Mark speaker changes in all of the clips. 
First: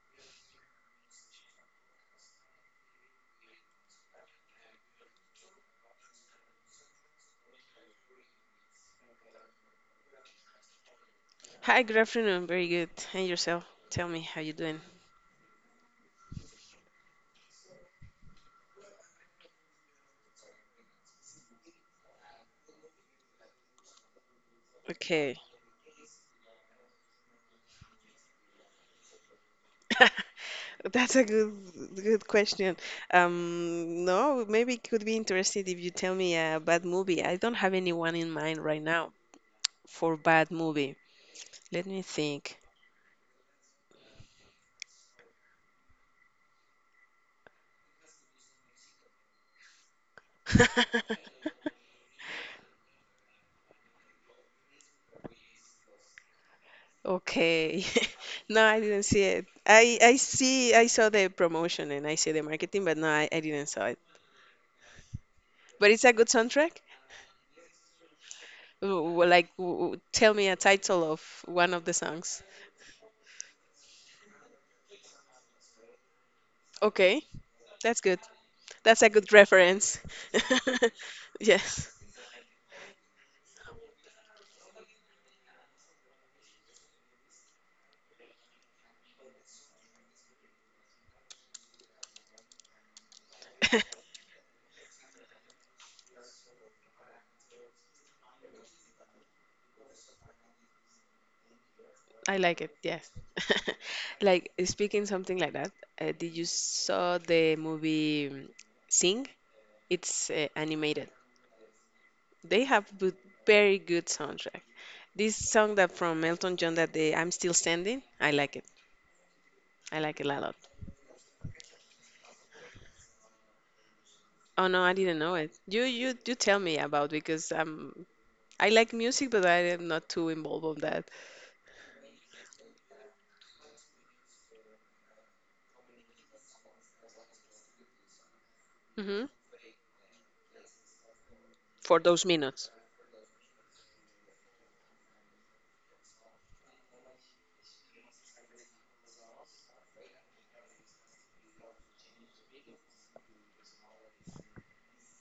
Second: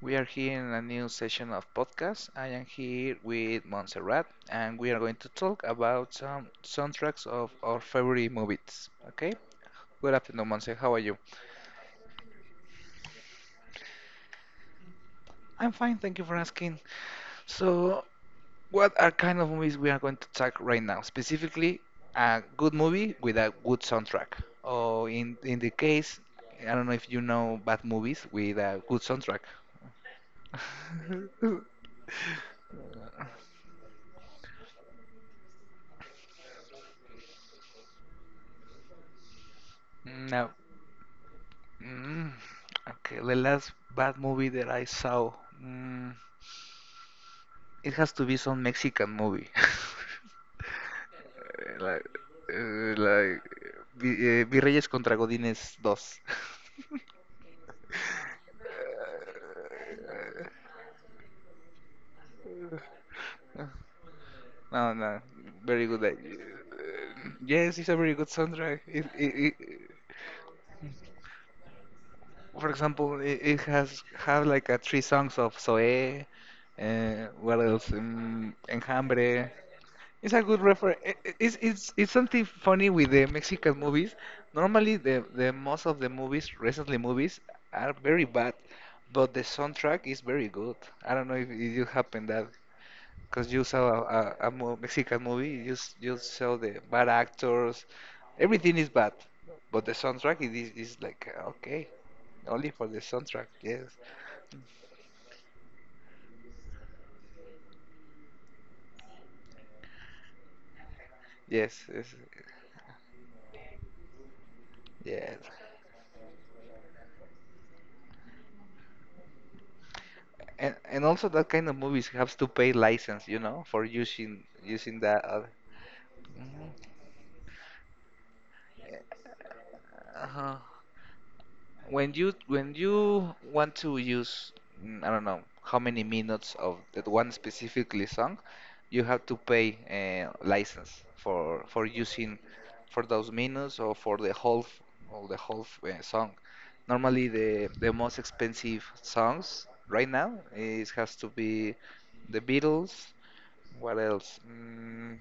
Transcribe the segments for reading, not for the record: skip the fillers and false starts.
Speaker 1: We are here in a new session of podcast. I am here with Montserrat and we are going to talk about some soundtracks of our favorite movies. Okay? Good afternoon, Monse. How are you?
Speaker 2: Hi, good afternoon. Very good. And yourself? Tell me how you doing.
Speaker 1: I'm fine, thank you for asking. So, what are kind of movies we are going to talk right now? Specifically, a good movie with a good soundtrack. Or in
Speaker 2: Okay.
Speaker 1: in the case, I don't know if you know bad movies with a good soundtrack.
Speaker 2: That's a good question. No, maybe it could be interesting if you tell me a bad movie. I don't have anyone in mind right now for
Speaker 1: Now,
Speaker 2: bad movie. Let me
Speaker 1: mm,
Speaker 2: think.
Speaker 1: okay, the last bad movie that I saw, mm, it has to be some Mexican movie. Like, like Vi- Virreyes contra Godines 2.
Speaker 2: Okay. No, I didn't see it. I saw the promotion and I see the marketing, but no, I didn't saw it.
Speaker 1: No, no, very
Speaker 2: But
Speaker 1: good.
Speaker 2: it's a good soundtrack.
Speaker 1: Yes, it's a very good soundtrack.
Speaker 2: Tell me a title of one of the songs.
Speaker 1: For example, it has have like three songs of Zoe, uh,
Speaker 2: Okay,
Speaker 1: what else?
Speaker 2: that's good. That's a good
Speaker 1: Enjambre.
Speaker 2: reference.
Speaker 1: It's a good refer. It's
Speaker 2: Yes,
Speaker 1: it's something funny with the Mexican movies. Normally, the most of the movies, recently movies, are very bad, but the soundtrack is very good. I don't know if it happened that because you saw a mo- Mexican movie, you saw the bad actors, everything is bad, but the soundtrack it is like okay,
Speaker 2: I like
Speaker 1: only
Speaker 2: it.
Speaker 1: for the
Speaker 2: Yes.
Speaker 1: soundtrack. Yes,
Speaker 2: Like, speaking something like that, did you saw the movie Sing? It's animated.
Speaker 1: yes, yes,
Speaker 2: They have very good soundtrack. This
Speaker 1: yes.
Speaker 2: song that from Elton John that the I'm Still Standing, I like it. I like it a lot.
Speaker 1: And also that kind of movies have to pay license, for using
Speaker 2: Oh no, I
Speaker 1: using
Speaker 2: didn't
Speaker 1: that.
Speaker 2: know it. You tell
Speaker 1: Mhm.
Speaker 2: me about because I like music, but I am not too
Speaker 1: Uh-huh.
Speaker 2: involved on that.
Speaker 1: When you want to use, I don't know how many minutes of that one specifically song, you
Speaker 2: Hmm,
Speaker 1: have to pay a license for
Speaker 2: for those
Speaker 1: using
Speaker 2: minutes.
Speaker 1: for those minutes, or for the whole song. Normally, the most expensive songs right now is has to be the Beatles. What else?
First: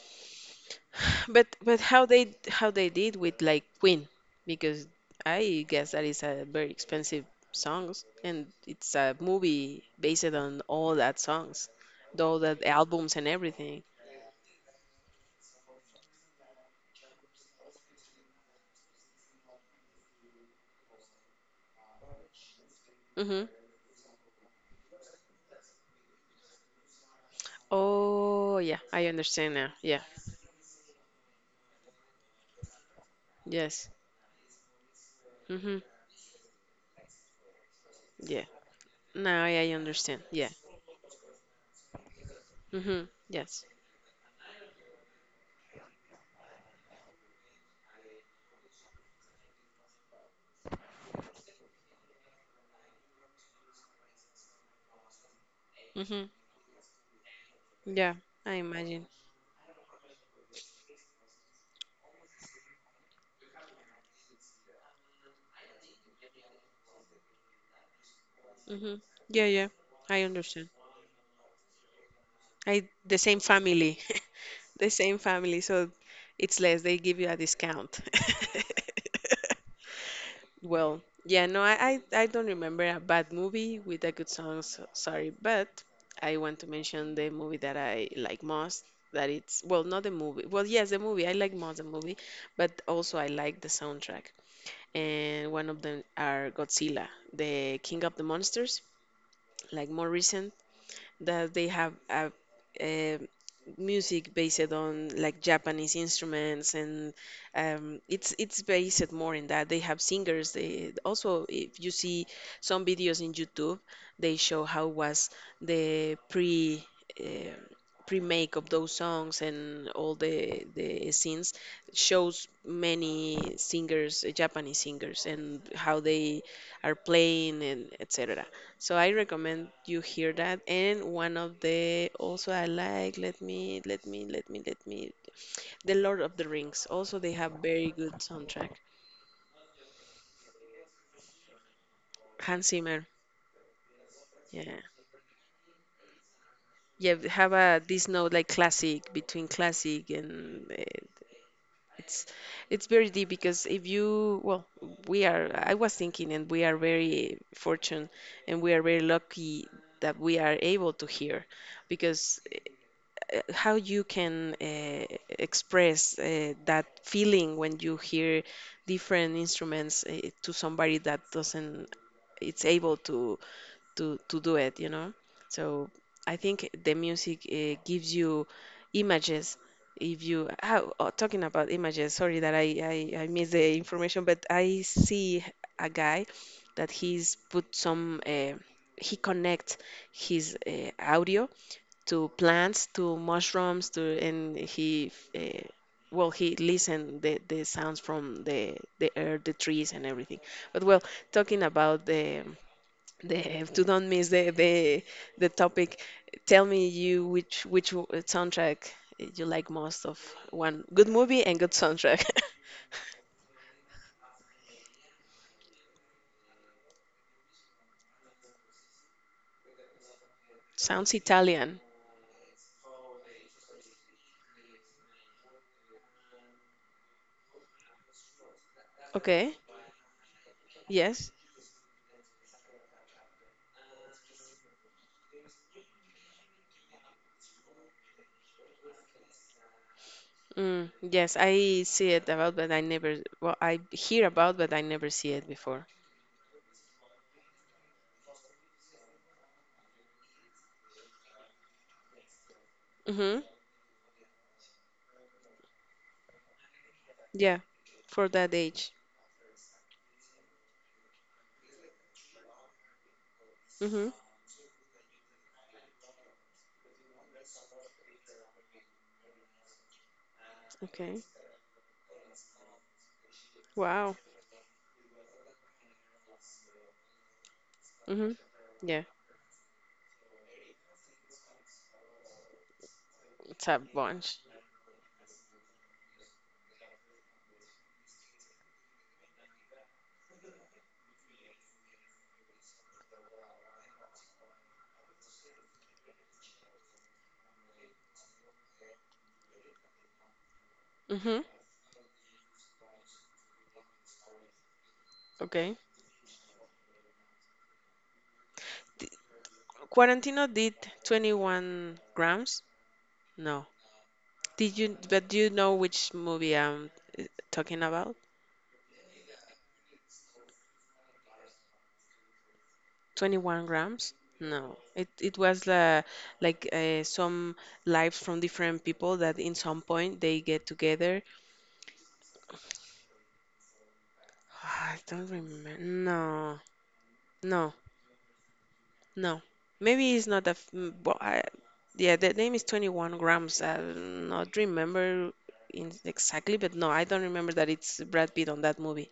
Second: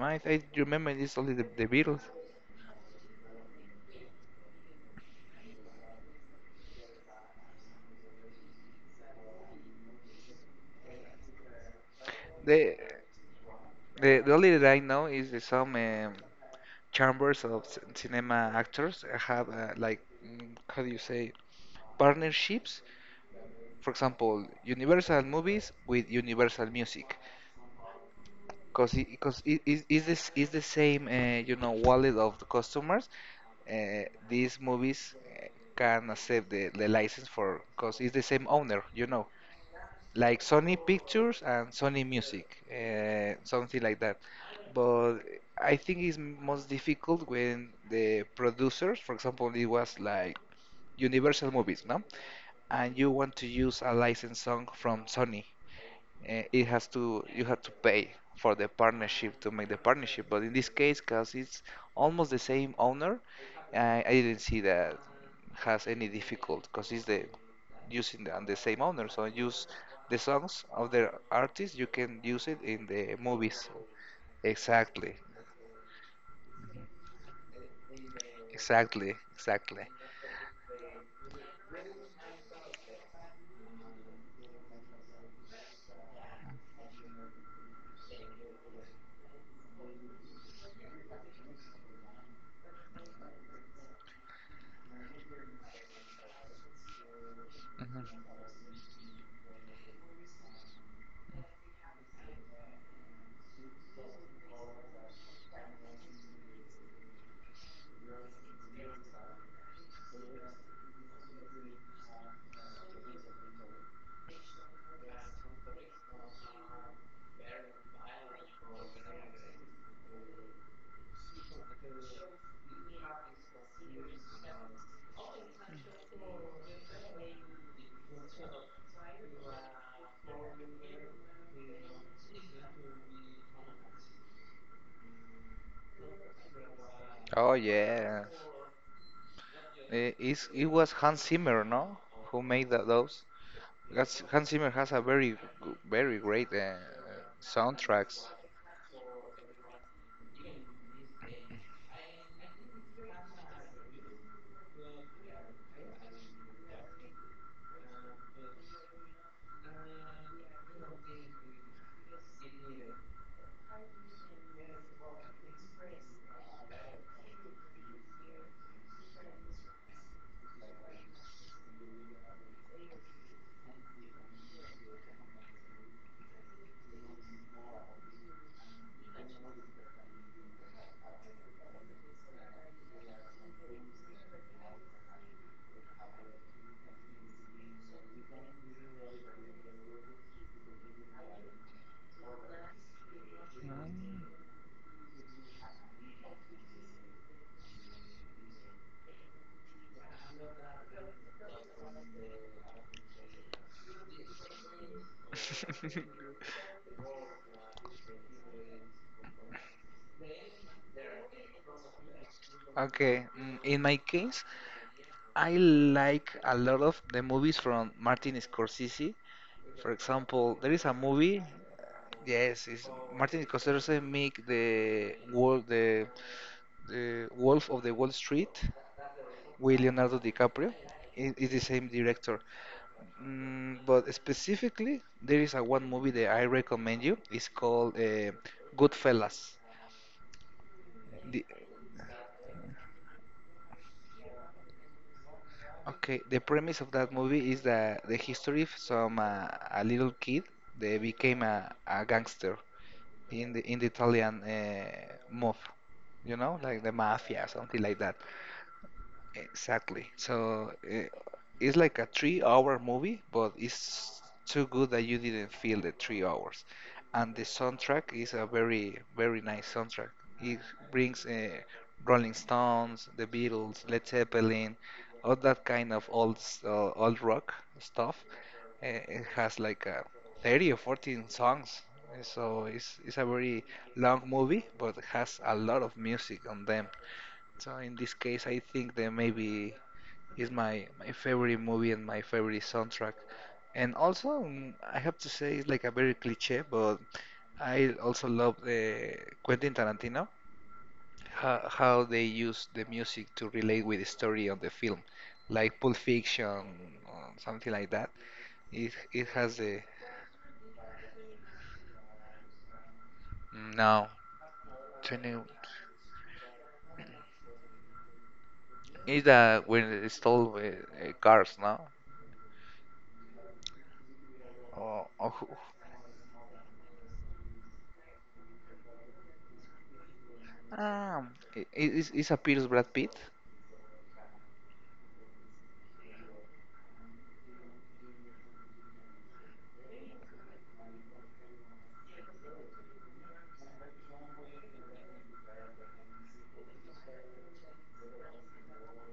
Speaker 1: I remember it's only the,
Speaker 2: But
Speaker 1: the Beatles.
Speaker 2: how they did with like Queen, because I guess that is a very expensive songs, and it's a movie based on all that songs, all that
Speaker 1: The
Speaker 2: albums and everything.
Speaker 1: The only that I know is that some chambers of c- cinema actors have, like, how do you say, partnerships.
Speaker 2: Hmm.
Speaker 1: For example, Universal movies with Universal music,
Speaker 2: Oh yeah,
Speaker 1: because
Speaker 2: I
Speaker 1: because
Speaker 2: understand
Speaker 1: it
Speaker 2: now.
Speaker 1: is
Speaker 2: Yeah.
Speaker 1: is this is the same, wallet of the customers.
Speaker 2: Yes.
Speaker 1: Uh, these movies uh,
Speaker 2: Hmm.
Speaker 1: can accept the license for because it's the
Speaker 2: Yeah.
Speaker 1: same owner,
Speaker 2: Now I understand.
Speaker 1: like
Speaker 2: Yeah.
Speaker 1: Sony Pictures and Sony Music,
Speaker 2: Hmm. Yes.
Speaker 1: something like that. But I think it's most difficult when the producers, for example, it was like Universal Movies, no? And you want to use a licensed song from Sony.
Speaker 2: Hmm.
Speaker 1: It has to, you have to pay
Speaker 2: Yeah.
Speaker 1: for
Speaker 2: I
Speaker 1: the
Speaker 2: imagine.
Speaker 1: partnership to make the partnership, but in this case because it's almost the same owner, I didn't see that has any difficult because it's the using the same
Speaker 2: Hmm.
Speaker 1: owner, so
Speaker 2: Yeah.
Speaker 1: use
Speaker 2: Yeah.
Speaker 1: the
Speaker 2: I
Speaker 1: songs
Speaker 2: understand.
Speaker 1: of the artist you can use it in
Speaker 2: I
Speaker 1: the
Speaker 2: the same
Speaker 1: movies.
Speaker 2: family, the
Speaker 1: Exactly,
Speaker 2: same family, so it's less. They give you a discount.
Speaker 1: exactly, exactly.
Speaker 2: Well, yeah, no, I don't remember a bad movie with a good song. So, sorry, but I want to mention the movie that I like most. That it's well, not the movie. Well, yes, the movie I like most the movie, but also I like the soundtrack. And one of them are Godzilla, the King of the
Speaker 1: Hmm.
Speaker 2: Monsters, like more recent that they have a music based on like Japanese instruments, and it's based more in that they have singers. They also, if you see some videos in YouTube, they show how was the pre. Um pre-make of those songs and all the scenes shows many singers, Japanese singers, and how they are playing and etc. So I recommend you hear that. And one of the also I like, The Lord of the Rings. Also, they
Speaker 1: Oh
Speaker 2: have very good
Speaker 1: yeah,
Speaker 2: soundtrack.
Speaker 1: it was Hans Zimmer, no, who made
Speaker 2: Hans Zimmer.
Speaker 1: those. Because Hans Zimmer
Speaker 2: Yeah.
Speaker 1: has a very great,
Speaker 2: Yeah, they have a this
Speaker 1: soundtracks.
Speaker 2: note like classic between classic and it's very deep because if you well we are I was thinking and we are very fortunate and we are very lucky that we are able to hear because how you can express that feeling when you hear different instruments to somebody that doesn't it's able to to do it you know so I think the music gives you images if you how oh, talking about images sorry that I missed the information but I see a guy that he's put some he connects his audio to mushrooms, to
Speaker 1: Mm.
Speaker 2: and he well he listened the sounds from the air, the trees and everything. But well, talking about the to don't miss the topic, tell me you which soundtrack you like most of one good movie and good soundtrack.
Speaker 1: Okay, in my case, I like a lot of the movies from Martin Scorsese. For example, there is a
Speaker 2: Sounds
Speaker 1: movie.
Speaker 2: Italian.
Speaker 1: Yes, it's Martin Scorsese make the Wolf of the Wall Street,
Speaker 2: Okay.
Speaker 1: with Leonardo DiCaprio.
Speaker 2: Yes.
Speaker 1: It is the same director. But specifically, there is a one movie that I recommend you. It's called Goodfellas.
Speaker 2: Mm, yes,
Speaker 1: The,
Speaker 2: I see it about, but I never, well, I hear about, but I never see it before.
Speaker 1: okay, the premise of that movie is that the history of some, a little kid that became a gangster
Speaker 2: Hmm.
Speaker 1: in the Italian mob, you know, like the mafia,
Speaker 2: Yeah,
Speaker 1: something like that.
Speaker 2: for that age.
Speaker 1: Exactly. So it's like a three-hour movie, but
Speaker 2: Mm-hmm.
Speaker 1: it's too good that you didn't feel the 3 hours. And the soundtrack is a very, very nice soundtrack. It
Speaker 2: Okay.
Speaker 1: brings, Rolling Stones, The Beatles, Led
Speaker 2: Wow.
Speaker 1: Zeppelin, all that kind of old rock stuff.
Speaker 2: Mm-hmm. Yeah,
Speaker 1: It has like a 30 or 14 songs. So it's a very
Speaker 2: it's a
Speaker 1: long
Speaker 2: bunch.
Speaker 1: movie, but it has a lot of music on them. So in this case, I think that maybe is my favorite movie and my favorite soundtrack. And also, I have to say, it's like a very cliche, but I also love, Quentin Tarantino,
Speaker 2: Mm-hmm.
Speaker 1: how they use the music to relate with the story of the film,
Speaker 2: Okay.
Speaker 1: like Pulp Fiction or something like that. It
Speaker 2: Di-
Speaker 1: it has the
Speaker 2: Quarantino did 21 grams? No.
Speaker 1: no,
Speaker 2: Did you, but
Speaker 1: 20,
Speaker 2: do you know which movie I'm uh, talking about?
Speaker 1: is that when they stole, cars, no?
Speaker 2: 21 grams? No. It
Speaker 1: Or
Speaker 2: it
Speaker 1: who?
Speaker 2: was like some lives from different people that in some point they get together.
Speaker 1: Um, i- is appears Brad Pitt,
Speaker 2: I don't remember. No. No. No, maybe it's not a. Well, yeah, the name is 21 grams. I do not remember in, exactly, but no, I don't remember that it's Brad Pitt on that movie.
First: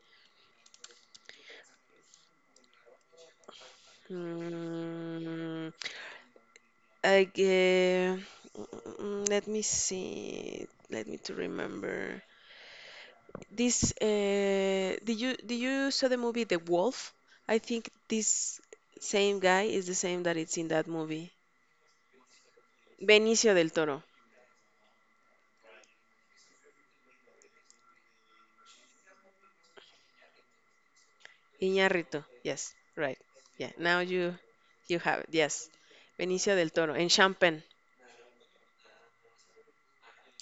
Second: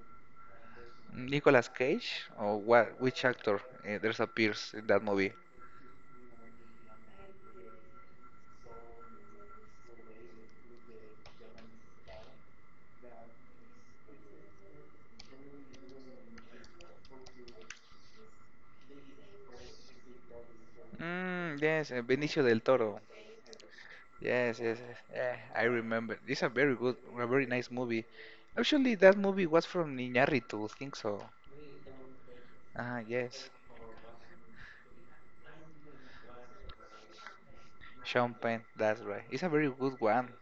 Speaker 1: Nicolas Cage, or what? Which actor there's appears in that movie?
Speaker 2: Mm, I, gue- Let me see. Let me to remember. This did you saw the movie The Wolf? I think this same guy is the same that it's in that movie.
Speaker 1: Yes, Benicio del Toro.
Speaker 2: Benicio del Toro.
Speaker 1: Yes, yes, yes. Yeah, I remember. It's a very good, a very nice movie. Actually, that movie was from Iñárritu, I think so.
Speaker 2: Iñárritu. Yes,
Speaker 1: Ah,
Speaker 2: right.
Speaker 1: yes.
Speaker 2: Yeah. Now You have it, yes. Benicio del Toro in Champagne.
Speaker 1: Sean Penn, that's right. It's a very good one.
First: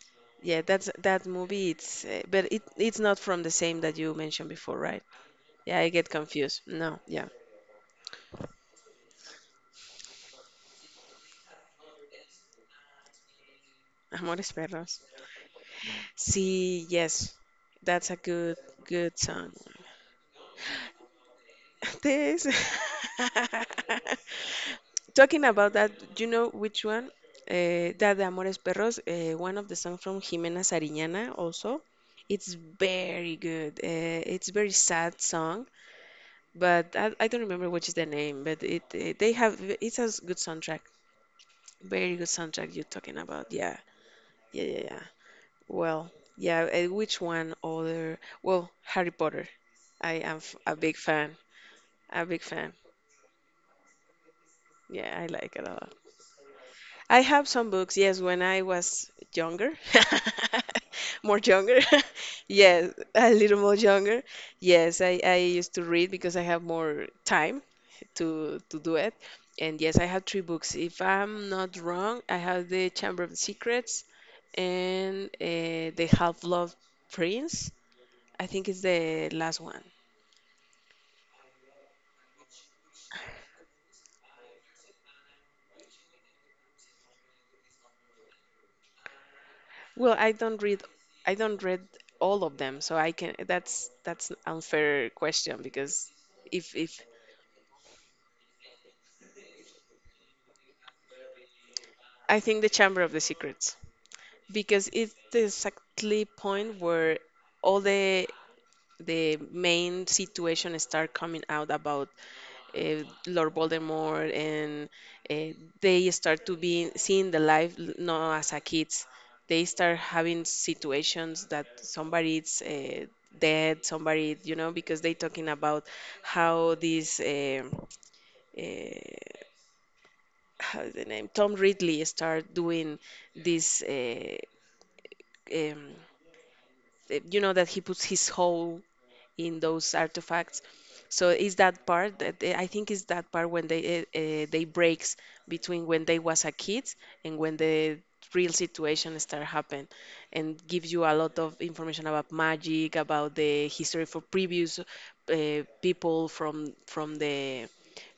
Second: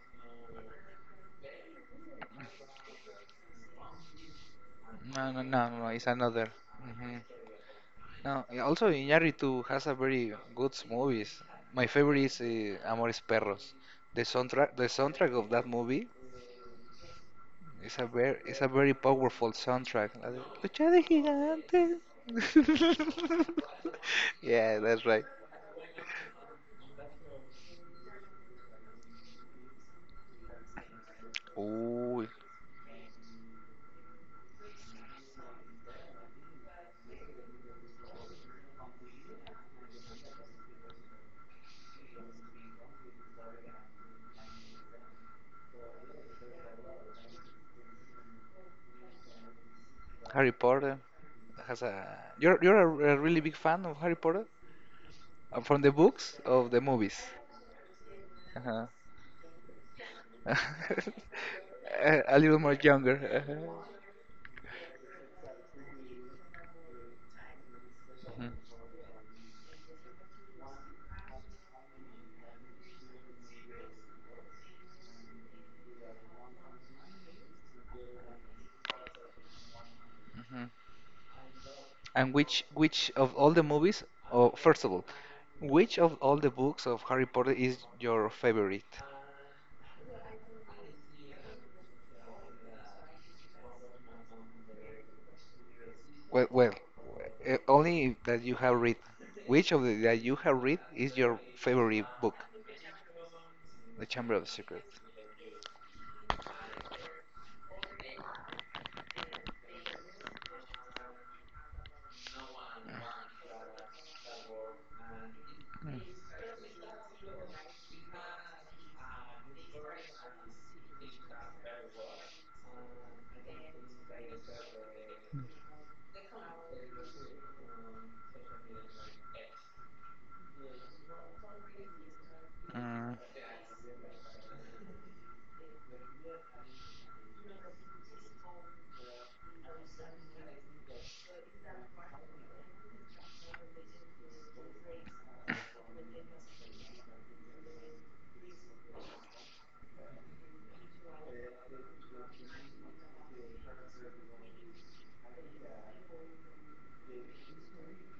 Speaker 2: Yeah, that's that movie. It's but it it's not from the same that you mentioned before, right?
Speaker 1: No, no, no, no,
Speaker 2: Yeah,
Speaker 1: no,
Speaker 2: I
Speaker 1: it's
Speaker 2: get
Speaker 1: another.
Speaker 2: confused. No,
Speaker 1: Hmm.
Speaker 2: yeah.
Speaker 1: Now, also Iñárritu has a very good movies. My favorite is, Amores Perros.
Speaker 2: Amores
Speaker 1: The
Speaker 2: Perros.
Speaker 1: soundtrack of that movie
Speaker 2: See, yes. That's a
Speaker 1: is a very
Speaker 2: good
Speaker 1: powerful
Speaker 2: song.
Speaker 1: soundtrack. La de, Lucha de gigantes.
Speaker 2: This
Speaker 1: Yeah, that's right.
Speaker 2: Talking about that, do you know which one? That de Amores Perros, one of the songs from Jimena Sariñana also.
Speaker 1: Ooh,
Speaker 2: It's very good. It's very sad song, but I don't remember which is the name, but it they have it's a good soundtrack, very good soundtrack you're talking about. Yeah, yeah. Well, yeah. Which one other? Well, Harry Potter.
Speaker 1: Harry
Speaker 2: A big
Speaker 1: Potter
Speaker 2: fan.
Speaker 1: has a.
Speaker 2: A big
Speaker 1: You're
Speaker 2: fan.
Speaker 1: a really big fan of Harry Potter.
Speaker 2: Yeah, I like it a
Speaker 1: From the
Speaker 2: lot.
Speaker 1: books of the movies.
Speaker 2: I have some books. Yes, when I
Speaker 1: Uh-huh.
Speaker 2: was younger, more younger.
Speaker 1: A a little more
Speaker 2: Yes,
Speaker 1: younger.
Speaker 2: a little more
Speaker 1: Uh-huh.
Speaker 2: younger. Yes, I used to read because I have more time
Speaker 1: Mhm,
Speaker 2: to do it. And yes, I have three books. If I'm not wrong, I have The Chamber of Secrets and The Half-Blood Prince. I think it's the last one.
Speaker 1: mhm. And which of all the movies, or first of all, which of all the books of Harry Potter is your favorite?
Speaker 2: Well, I don't read all of them, so I can that's an unfair question because
Speaker 1: Well, well,
Speaker 2: if
Speaker 1: only that you have read. Which of the that you have read is your favorite book?
Speaker 2: I think The Chamber of the Secrets
Speaker 1: The Chamber of
Speaker 2: because
Speaker 1: Secrets.
Speaker 2: it's the exactly point where all the main situation start coming out about Lord Voldemort, and uh, they start to be seeing the life not as a kids. They start having situations that somebody's dead, somebody, you know, because they talking about how uh, how is the name, Tom Ridley start doing
Speaker 1: Mm.
Speaker 2: this, uh, um, you know, that he puts his whole in those artifacts. So is that part that I think is that part when they breaks between when they was a kid and when the real situation start happen and gives you a lot of information about magic, about the history for previous people from the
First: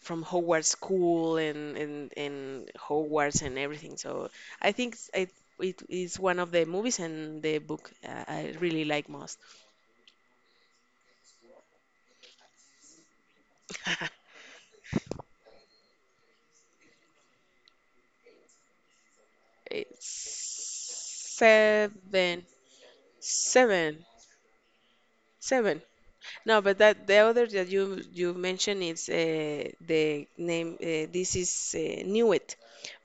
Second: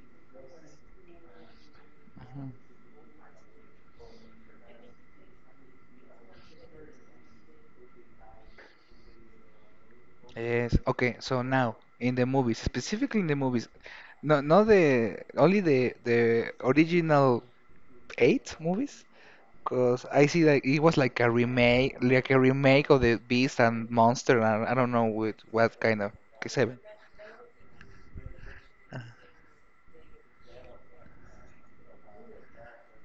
Speaker 2: from Hogwarts School
Speaker 1: Mm-hmm.
Speaker 2: and Hogwarts and everything. So I think it is one of the movies and the book I really like most.
Speaker 1: Yes. Okay. So now in the movies, specifically in the movies, no, not the only the original eight movies,
Speaker 2: Eight,
Speaker 1: because I see like it was like a
Speaker 2: Seven,
Speaker 1: remake of the Beast and
Speaker 2: seven,
Speaker 1: Monster, and I don't know with what
Speaker 2: seven.
Speaker 1: kind of, okay,
Speaker 2: No, but
Speaker 1: seven.
Speaker 2: that the other that you mentioned is the name. This is Newt,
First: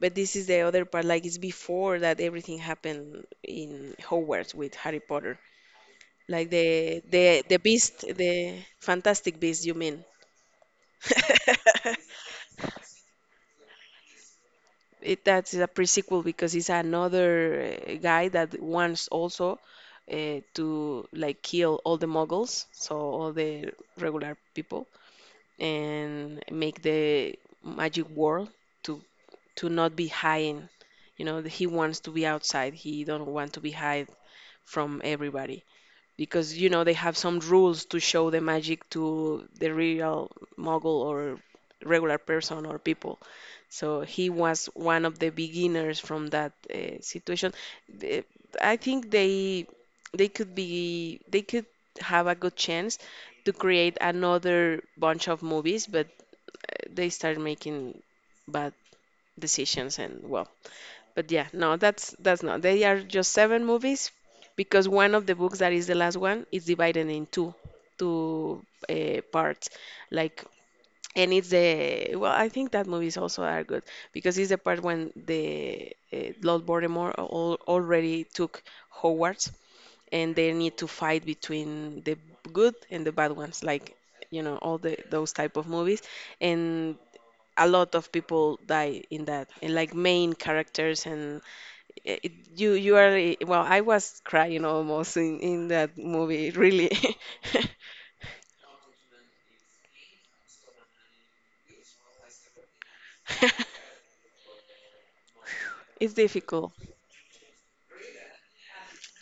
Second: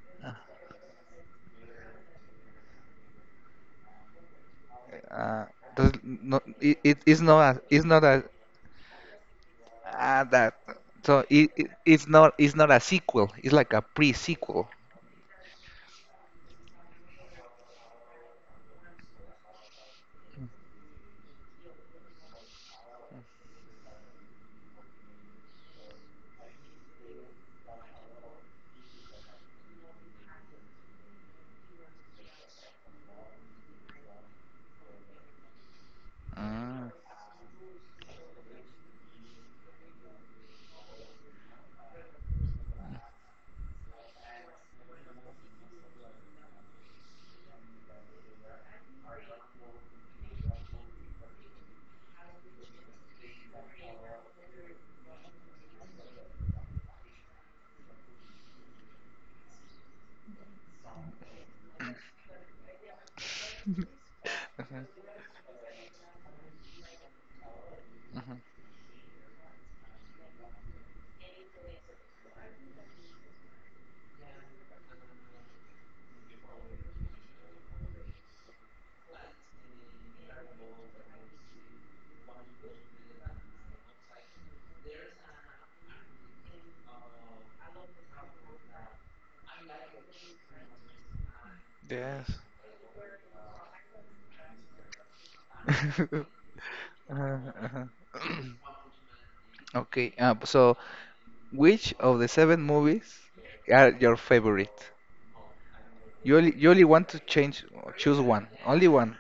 Speaker 2: but this is the other part. Like it's before that everything happened in Hogwarts with Harry Potter.
Speaker 1: Uh, does not
Speaker 2: Like
Speaker 1: it is not
Speaker 2: the
Speaker 1: a, it's
Speaker 2: Beast,
Speaker 1: not a,
Speaker 2: the Fantastic Beast. You mean?
Speaker 1: ah that, so it's not, it's not a sequel. It's like a pre-sequel.
Speaker 2: It that's a prequel because it's another guy that wants also to like kill all the muggles, so all the regular people, and make the magic world to to not be hiding. You know, he wants to be outside. He don't want to be hide from everybody because you know
Speaker 1: Mm.
Speaker 2: they have some rules to show the magic to the real muggle or regular person or people. So he was one of the beginners from that situation. The- I think they could be they could have a good chance to create another bunch of movies, but they started making bad decisions and well. But yeah, no, that's not. They are just seven movies
Speaker 1: Mhm,
Speaker 2: because one of the books that is the last one is divided in
Speaker 1: mhm.
Speaker 2: two parts, like and it's the well, I think that movies also are good because it's the part when the Lord Voldemort al already took Hogwarts, and they need to fight between the good and the bad ones, like you know all the those type of movies, and a lot of people die in that, and like main characters, it,
Speaker 1: Yes.
Speaker 2: it- you you are well, I was crying almost in that movie, really.
Speaker 1: Uh, uh-huh. Okay, so which of the seven movies are your favorite?
Speaker 2: It's
Speaker 1: You
Speaker 2: difficult.
Speaker 1: only want to change, choose one, only one.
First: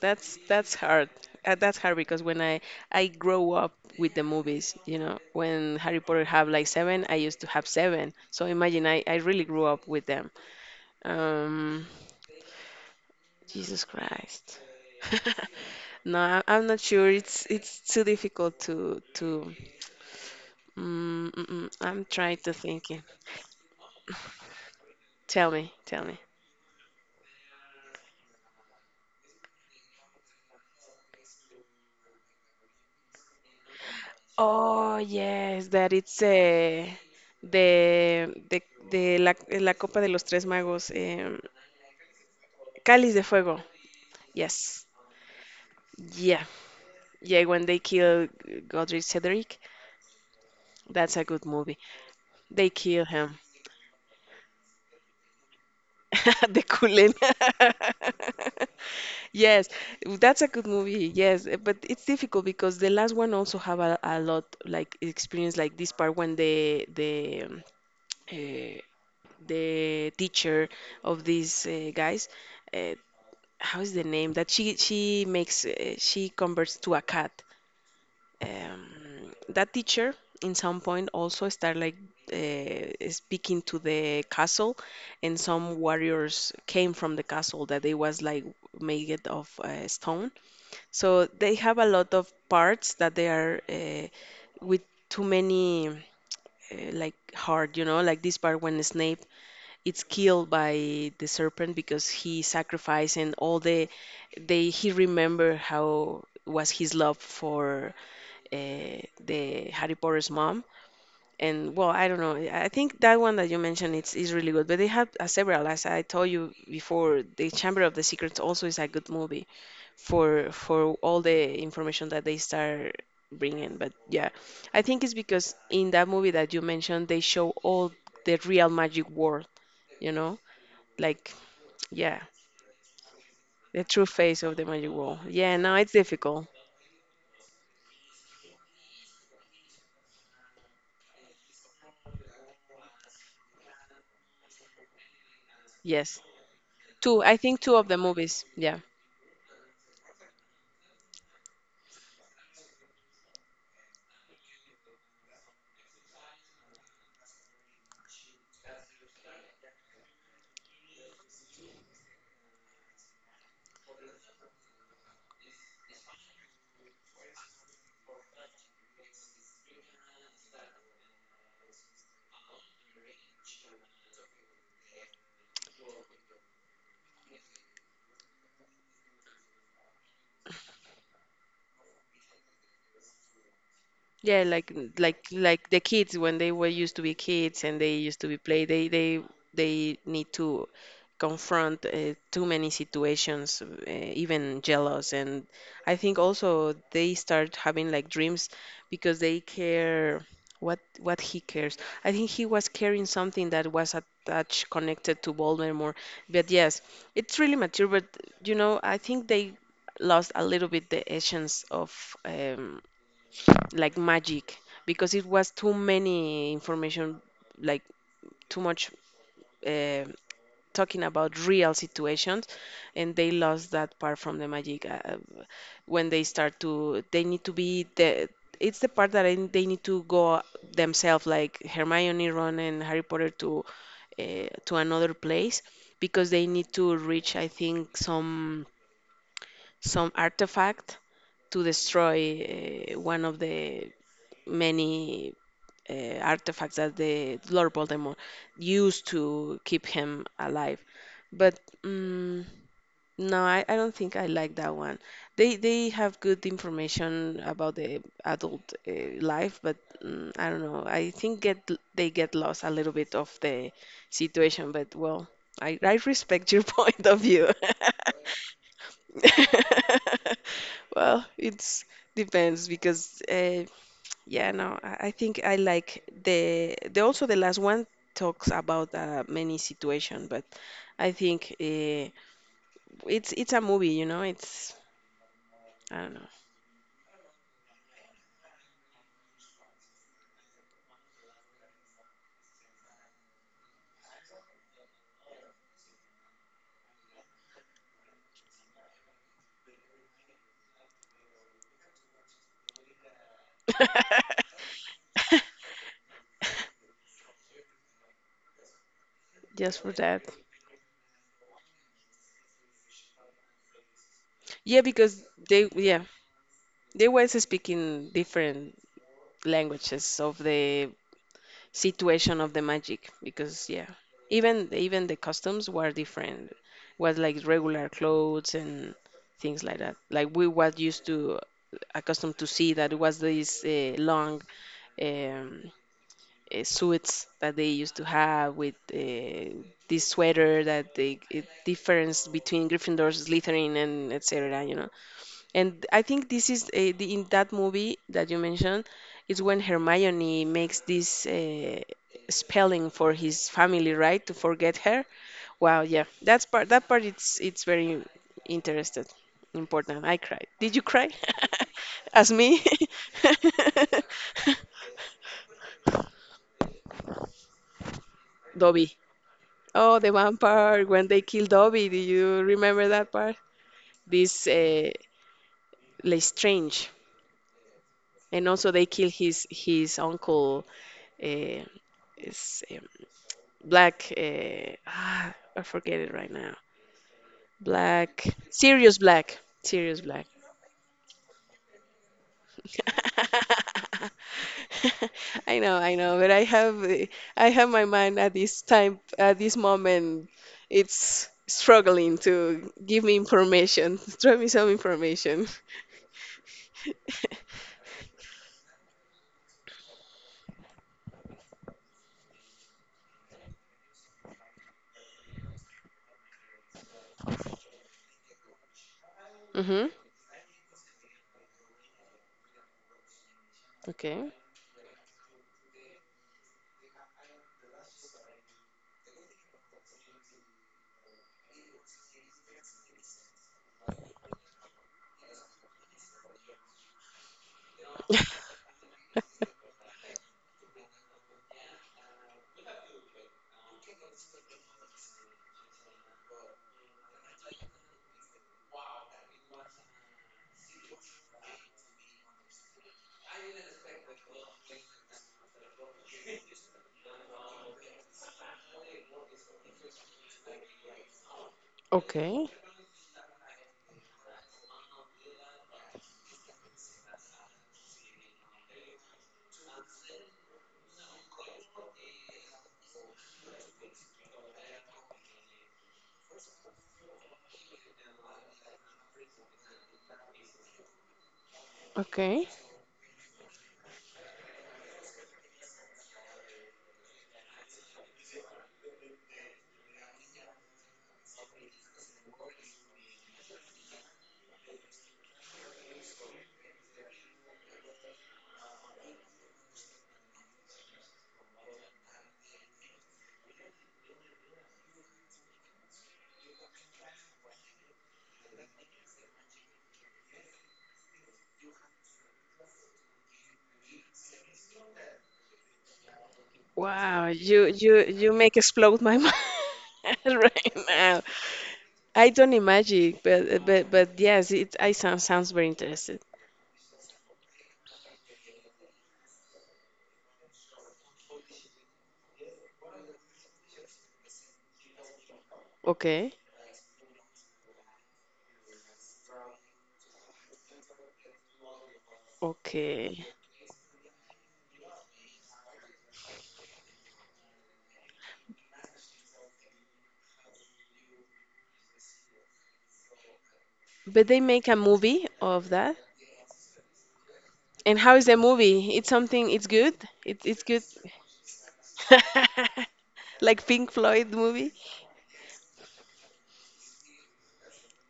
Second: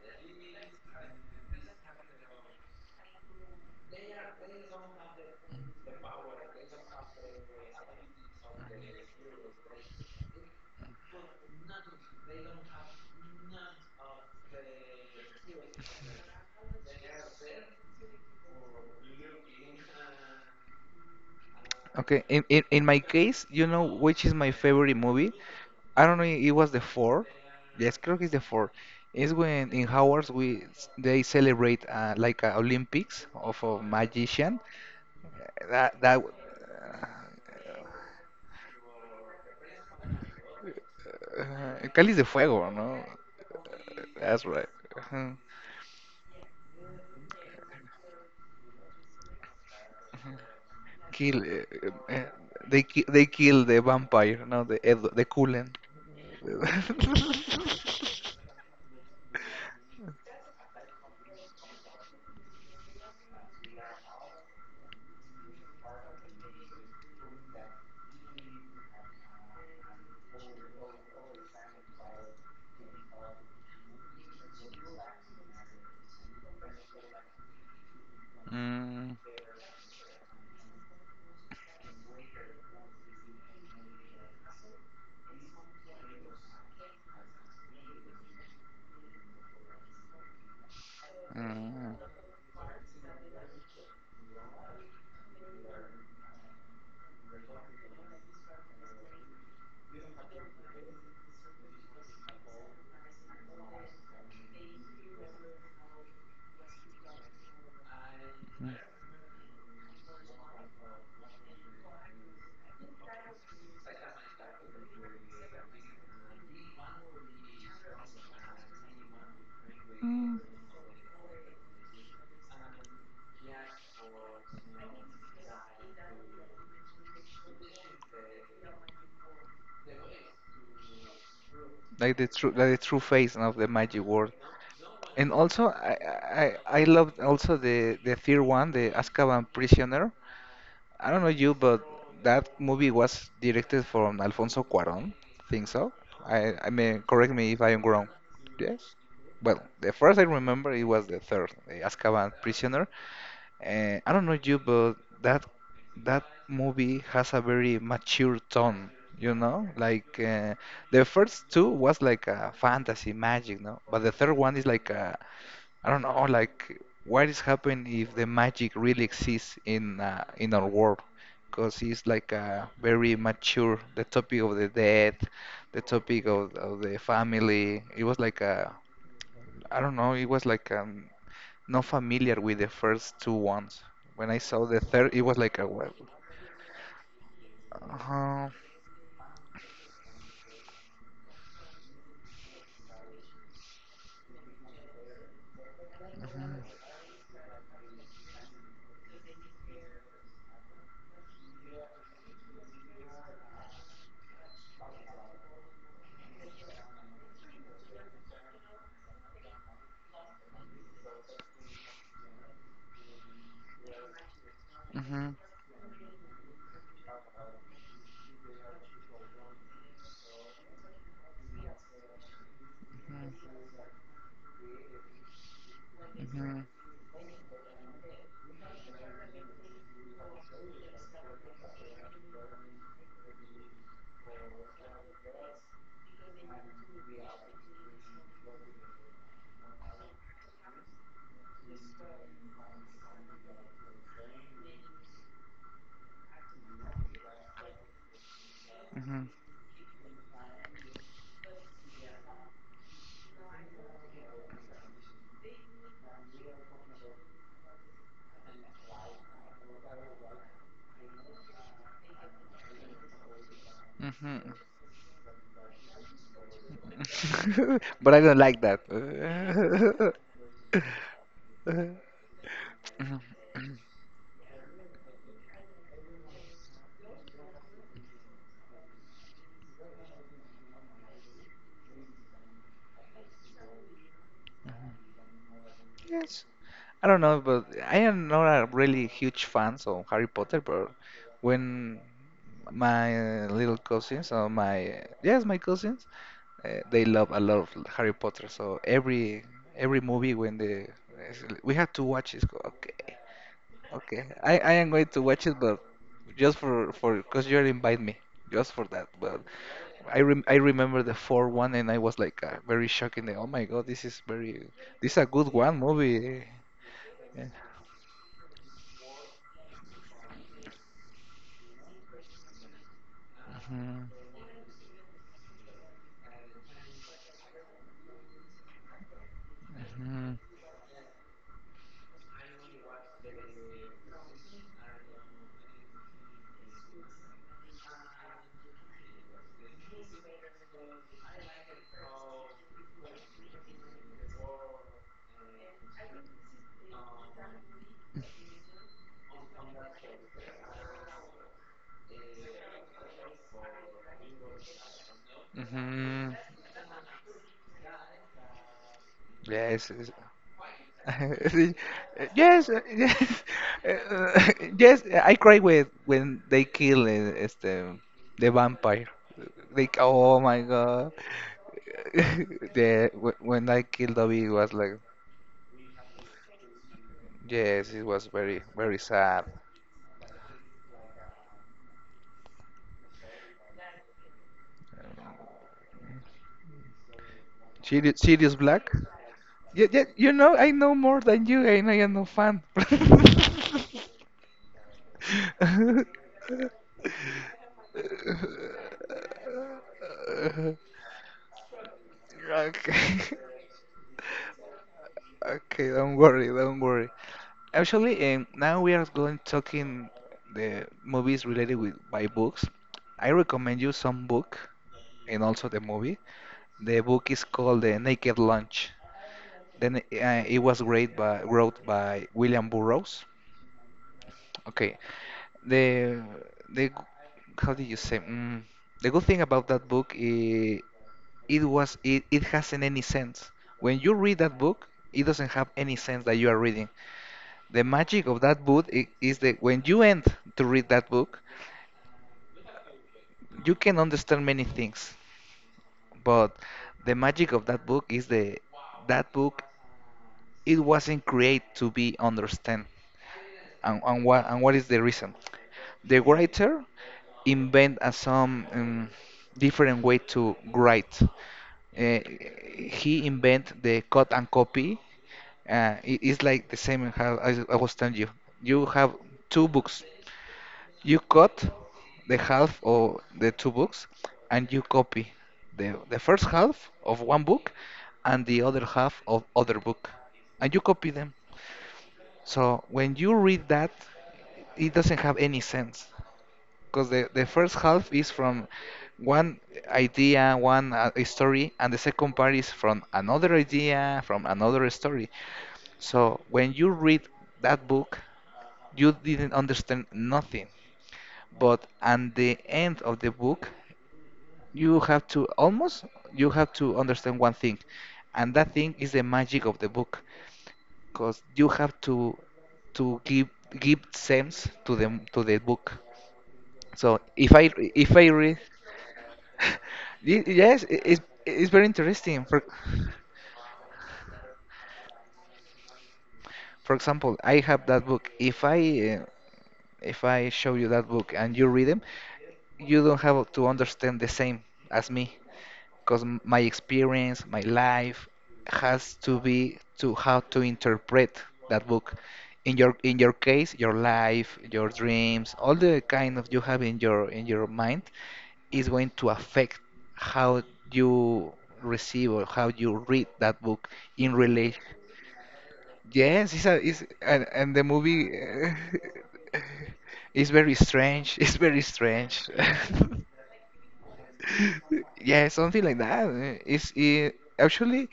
Speaker 2: That's hard. That's hard because when I grow up with the movies, you know, when Harry Potter have like seven, I used to have seven. So imagine I really grew up with them. Um, Jesus Christ. No, I'm not sure. It's too difficult to. Mm. I'm
Speaker 1: Okay,
Speaker 2: trying to
Speaker 1: in
Speaker 2: think.
Speaker 1: my
Speaker 2: It.
Speaker 1: case, you know which is my favorite movie?
Speaker 2: Tell me, tell
Speaker 1: I don't
Speaker 2: me.
Speaker 1: know, it was the four. Yes, creo que it's the four. It's when in Howard's they celebrate, like a Olympics of a magician.
Speaker 2: Oh yes, that
Speaker 1: That that
Speaker 2: it's the the la, la Copa de los Tres Magos,
Speaker 1: Cáliz de Fuego, no?
Speaker 2: Cáliz de Fuego.
Speaker 1: That's right.
Speaker 2: Yes.
Speaker 1: Uh-huh.
Speaker 2: Yeah. Yeah, when they kill Godric Cedric, that's a
Speaker 1: Kill.
Speaker 2: good movie. They
Speaker 1: They ki
Speaker 2: kill
Speaker 1: they
Speaker 2: him.
Speaker 1: kill the vampire, no, the Ed the Cullen.
Speaker 2: The Cullen. Yes, that's a good movie. Yes, but it's difficult because the last one also have a lot like experience like this part when the eh, the teacher of these guys, uh, how is the name that she makes she converts to a cat um,
Speaker 1: Mm.
Speaker 2: that teacher in some point also start like speaking to the castle and some warriors came from the castle that they was like made it of stone, so they have a
Speaker 1: Mm.
Speaker 2: lot of parts that they are with too many like hard, you know, like this part when Snape it's killed by the serpent because he sacrificed and all the they he remember how was his love for the Harry Potter's mom. And well, I don't know. I think that one that you mentioned it's is really good, but they have several. As I told you before, the Chamber of the Secrets also is a good movie
Speaker 1: Mm.
Speaker 2: for all the information that they start bringing. But yeah, I think it's because in that movie that you mentioned, they show all the real magic world. You know, like yeah,
Speaker 1: Like the true face of the
Speaker 2: the
Speaker 1: magic
Speaker 2: true
Speaker 1: world.
Speaker 2: face of the magic world.
Speaker 1: And
Speaker 2: Yeah,
Speaker 1: also,
Speaker 2: now it's difficult.
Speaker 1: I loved also the third one, the Azkaban Prisoner. I don't know you, but that movie was directed from Alfonso Cuarón. Think so?
Speaker 2: Yes,
Speaker 1: I mean,
Speaker 2: two.
Speaker 1: correct
Speaker 2: I
Speaker 1: me if
Speaker 2: think
Speaker 1: I
Speaker 2: two
Speaker 1: am
Speaker 2: of the
Speaker 1: wrong.
Speaker 2: movies. Yeah.
Speaker 1: Yes. Well, the first I remember it was the third, the Azkaban Prisoner. I don't know you, but that that movie has a very mature tone, you know? Like, the first two was like a fantasy magic, no? But the third one is like a, I don't know, like what is happening if the magic really exists in, in our world? Because it's like a very mature, the topic of the death, the topic of the family. It was like a, I don't know. It was like, not familiar with the first two ones. When I
Speaker 2: Yeah,
Speaker 1: saw
Speaker 2: like
Speaker 1: the third, it
Speaker 2: like
Speaker 1: was like a
Speaker 2: like the
Speaker 1: well.
Speaker 2: kids when they were used to be kids and they used to be
Speaker 1: Uh-huh.
Speaker 2: play, they need to confront too many situations, even jealous. And I think also they start having like dreams because they care what he cares. I think he was carrying something that was attached, connected to Voldemort. But yes, it's really mature. But you know, I think they lost a little bit the essence of. Um, like magic because it
Speaker 1: Mhm,
Speaker 2: was too many information like too much uh, talking about real situations, and they lost that part from the magic when they
Speaker 1: mhm,
Speaker 2: start
Speaker 1: mhm,
Speaker 2: to they need to be the it's the part that I, they need to go themselves like Hermione, Ron, and Harry Potter to another place because they need to reach, I think, some artifact to destroy one of the many artifacts that the Lord Voldemort used
Speaker 1: mhm,
Speaker 2: to keep him alive. But no, I don't think I like that one. They have good information about the adult life, but I don't know. I think get they get lost a little bit of the
Speaker 1: mhm, mhm.
Speaker 2: situation. But well, I respect your point of view.
Speaker 1: But I don't like that.
Speaker 2: Well, it's depends
Speaker 1: Mhm.
Speaker 2: because yeah, no, I think I like the also the last one talks about many situation, but I think it's a movie, you know. It's I don't know,
Speaker 1: Yes. I don't know, but I am not a really huge fan of Harry Potter, but when my little cousins or my yes, my cousins, they love a lot of Harry Potter. So every movie when they we had to watch it. Go, okay. Okay, I am going to watch it, but just for because you invite me, just for that. But
Speaker 2: just for that.
Speaker 1: I remember the 4-1, and I was like, very shocking. That, oh my God, this is very
Speaker 2: Yeah,
Speaker 1: this is
Speaker 2: because
Speaker 1: a good
Speaker 2: they
Speaker 1: one
Speaker 2: yeah
Speaker 1: movie.
Speaker 2: they was
Speaker 1: Yeah.
Speaker 2: speaking different languages of the situation of the magic because yeah
Speaker 1: Hmm.
Speaker 2: even even the customs were different, was like regular clothes and things like that like
Speaker 1: Hmm.
Speaker 2: we was used to accustomed to see that it was these long um, suits that they used to have with this sweater that the difference between Gryffindor, Slytherin, and etc. You know, and I think this is the, in that movie that you mentioned is when Hermione makes this spelling for his family, right? To forget her. Wow, yeah,
Speaker 1: Hmm.
Speaker 2: that's part. That part it's very interested,
Speaker 1: Yeah, it's,
Speaker 2: important.
Speaker 1: it's-
Speaker 2: I cried. Did you cry? As me,
Speaker 1: yes, yes, uh, yes. I cry with when they kill, este, the
Speaker 2: Dobby.
Speaker 1: vampire. Like,
Speaker 2: Oh, the
Speaker 1: oh my
Speaker 2: vampire when
Speaker 1: god.
Speaker 2: they kill Dobby. Do you remember that
Speaker 1: The
Speaker 2: part?
Speaker 1: when I killed David
Speaker 2: This
Speaker 1: it was like,
Speaker 2: Lestrange,
Speaker 1: yes, it was
Speaker 2: and
Speaker 1: very
Speaker 2: also they
Speaker 1: very
Speaker 2: kill
Speaker 1: sad.
Speaker 2: his uncle. Uh, It's black. I forget it right now.
Speaker 1: Sirius,
Speaker 2: Black.
Speaker 1: Sirius Black.
Speaker 2: Sirius Black.
Speaker 1: Yeah,
Speaker 2: Sirius
Speaker 1: yeah,
Speaker 2: Black.
Speaker 1: you know, I know more than you, and I am no fan.
Speaker 2: I know, but I have my mind at this time, at this moment. It's struggling to give me
Speaker 1: Okay.
Speaker 2: information. Throw me some information.
Speaker 1: Okay, don't worry, don't worry. Actually, now we are going talking the movies related with by books. I recommend you some book and also the movie. The book is called The Naked Lunch.
Speaker 2: Mm-hmm.
Speaker 1: Then it was great by wrote by William Burroughs.
Speaker 2: Okay.
Speaker 1: Okay, the the how do you say mm, the good thing about that book is it hasn't any sense. When you read that book, it doesn't have any sense that you are reading. The magic of that book is that when you end to read that book, you can understand many things. But the magic of that book is the that book. It wasn't created to be understand. And what is the reason? The writer invent some different way to write.
Speaker 2: Okay.
Speaker 1: He invent the cut and copy. It is like the same how I was telling you. You have two books. You cut the half of the two books, and you copy the first half of one book and the other half of other book, and you copy them.
Speaker 2: Okay.
Speaker 1: So when you read that, it doesn't have any sense because the first half is from one idea, one story, and the second part is from another idea, from another story. So when you read that book, you didn't understand nothing. But at the end of the book, you have to almost you have to understand one thing, and that thing is the magic of the book because you have to to give give sense to the book. So
Speaker 2: Wow,
Speaker 1: if
Speaker 2: you
Speaker 1: I
Speaker 2: you
Speaker 1: if I
Speaker 2: you make
Speaker 1: read,
Speaker 2: explode my mind
Speaker 1: Y-
Speaker 2: right
Speaker 1: yes, i- it's
Speaker 2: now.
Speaker 1: it's very
Speaker 2: I
Speaker 1: interesting.
Speaker 2: don't
Speaker 1: For
Speaker 2: imagine, but but yes, it I sounds very interested.
Speaker 1: for example, I have that book. If I show you that book and you read them, you don't have to understand the same as me, because
Speaker 2: Okay,
Speaker 1: my experience, my life has to be to how to interpret that book. In your in
Speaker 2: okay.
Speaker 1: your case, your life, your dreams, all the kind of you have in your mind is going to affect how you receive or how you read that book
Speaker 2: But
Speaker 1: in
Speaker 2: they make a
Speaker 1: relation.
Speaker 2: movie of that.
Speaker 1: Yes, it's and the
Speaker 2: And how is
Speaker 1: movie
Speaker 2: the movie? It's something. It's good. It,
Speaker 1: is
Speaker 2: it's
Speaker 1: very
Speaker 2: good.
Speaker 1: strange. It's very strange.
Speaker 2: Like Pink Floyd movie
Speaker 1: Yeah, something like that. It's actually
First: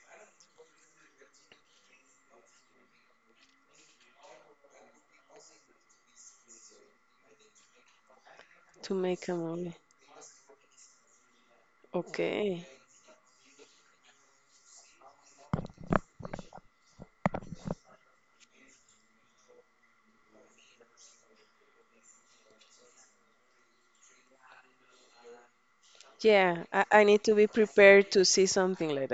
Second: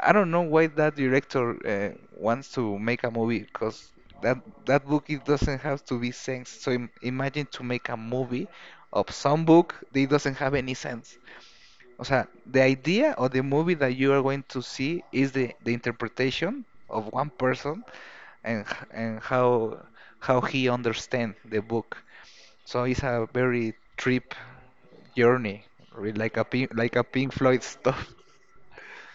Speaker 1: I don't know why that director wants to make a movie because that that book it doesn't have to be sense. So im imagine to make a movie
Speaker 2: to
Speaker 1: of
Speaker 2: make a
Speaker 1: some
Speaker 2: movie.
Speaker 1: book, it doesn't have any sense. O sea, the
Speaker 2: Okay.
Speaker 1: idea or the movie that you are going to see is the interpretation of one person and how he understand the book. So it's a very trip journey,
Speaker 2: Yeah,
Speaker 1: like a
Speaker 2: I need
Speaker 1: Pink
Speaker 2: to be
Speaker 1: Floyd
Speaker 2: prepared
Speaker 1: stuff.
Speaker 2: to see something like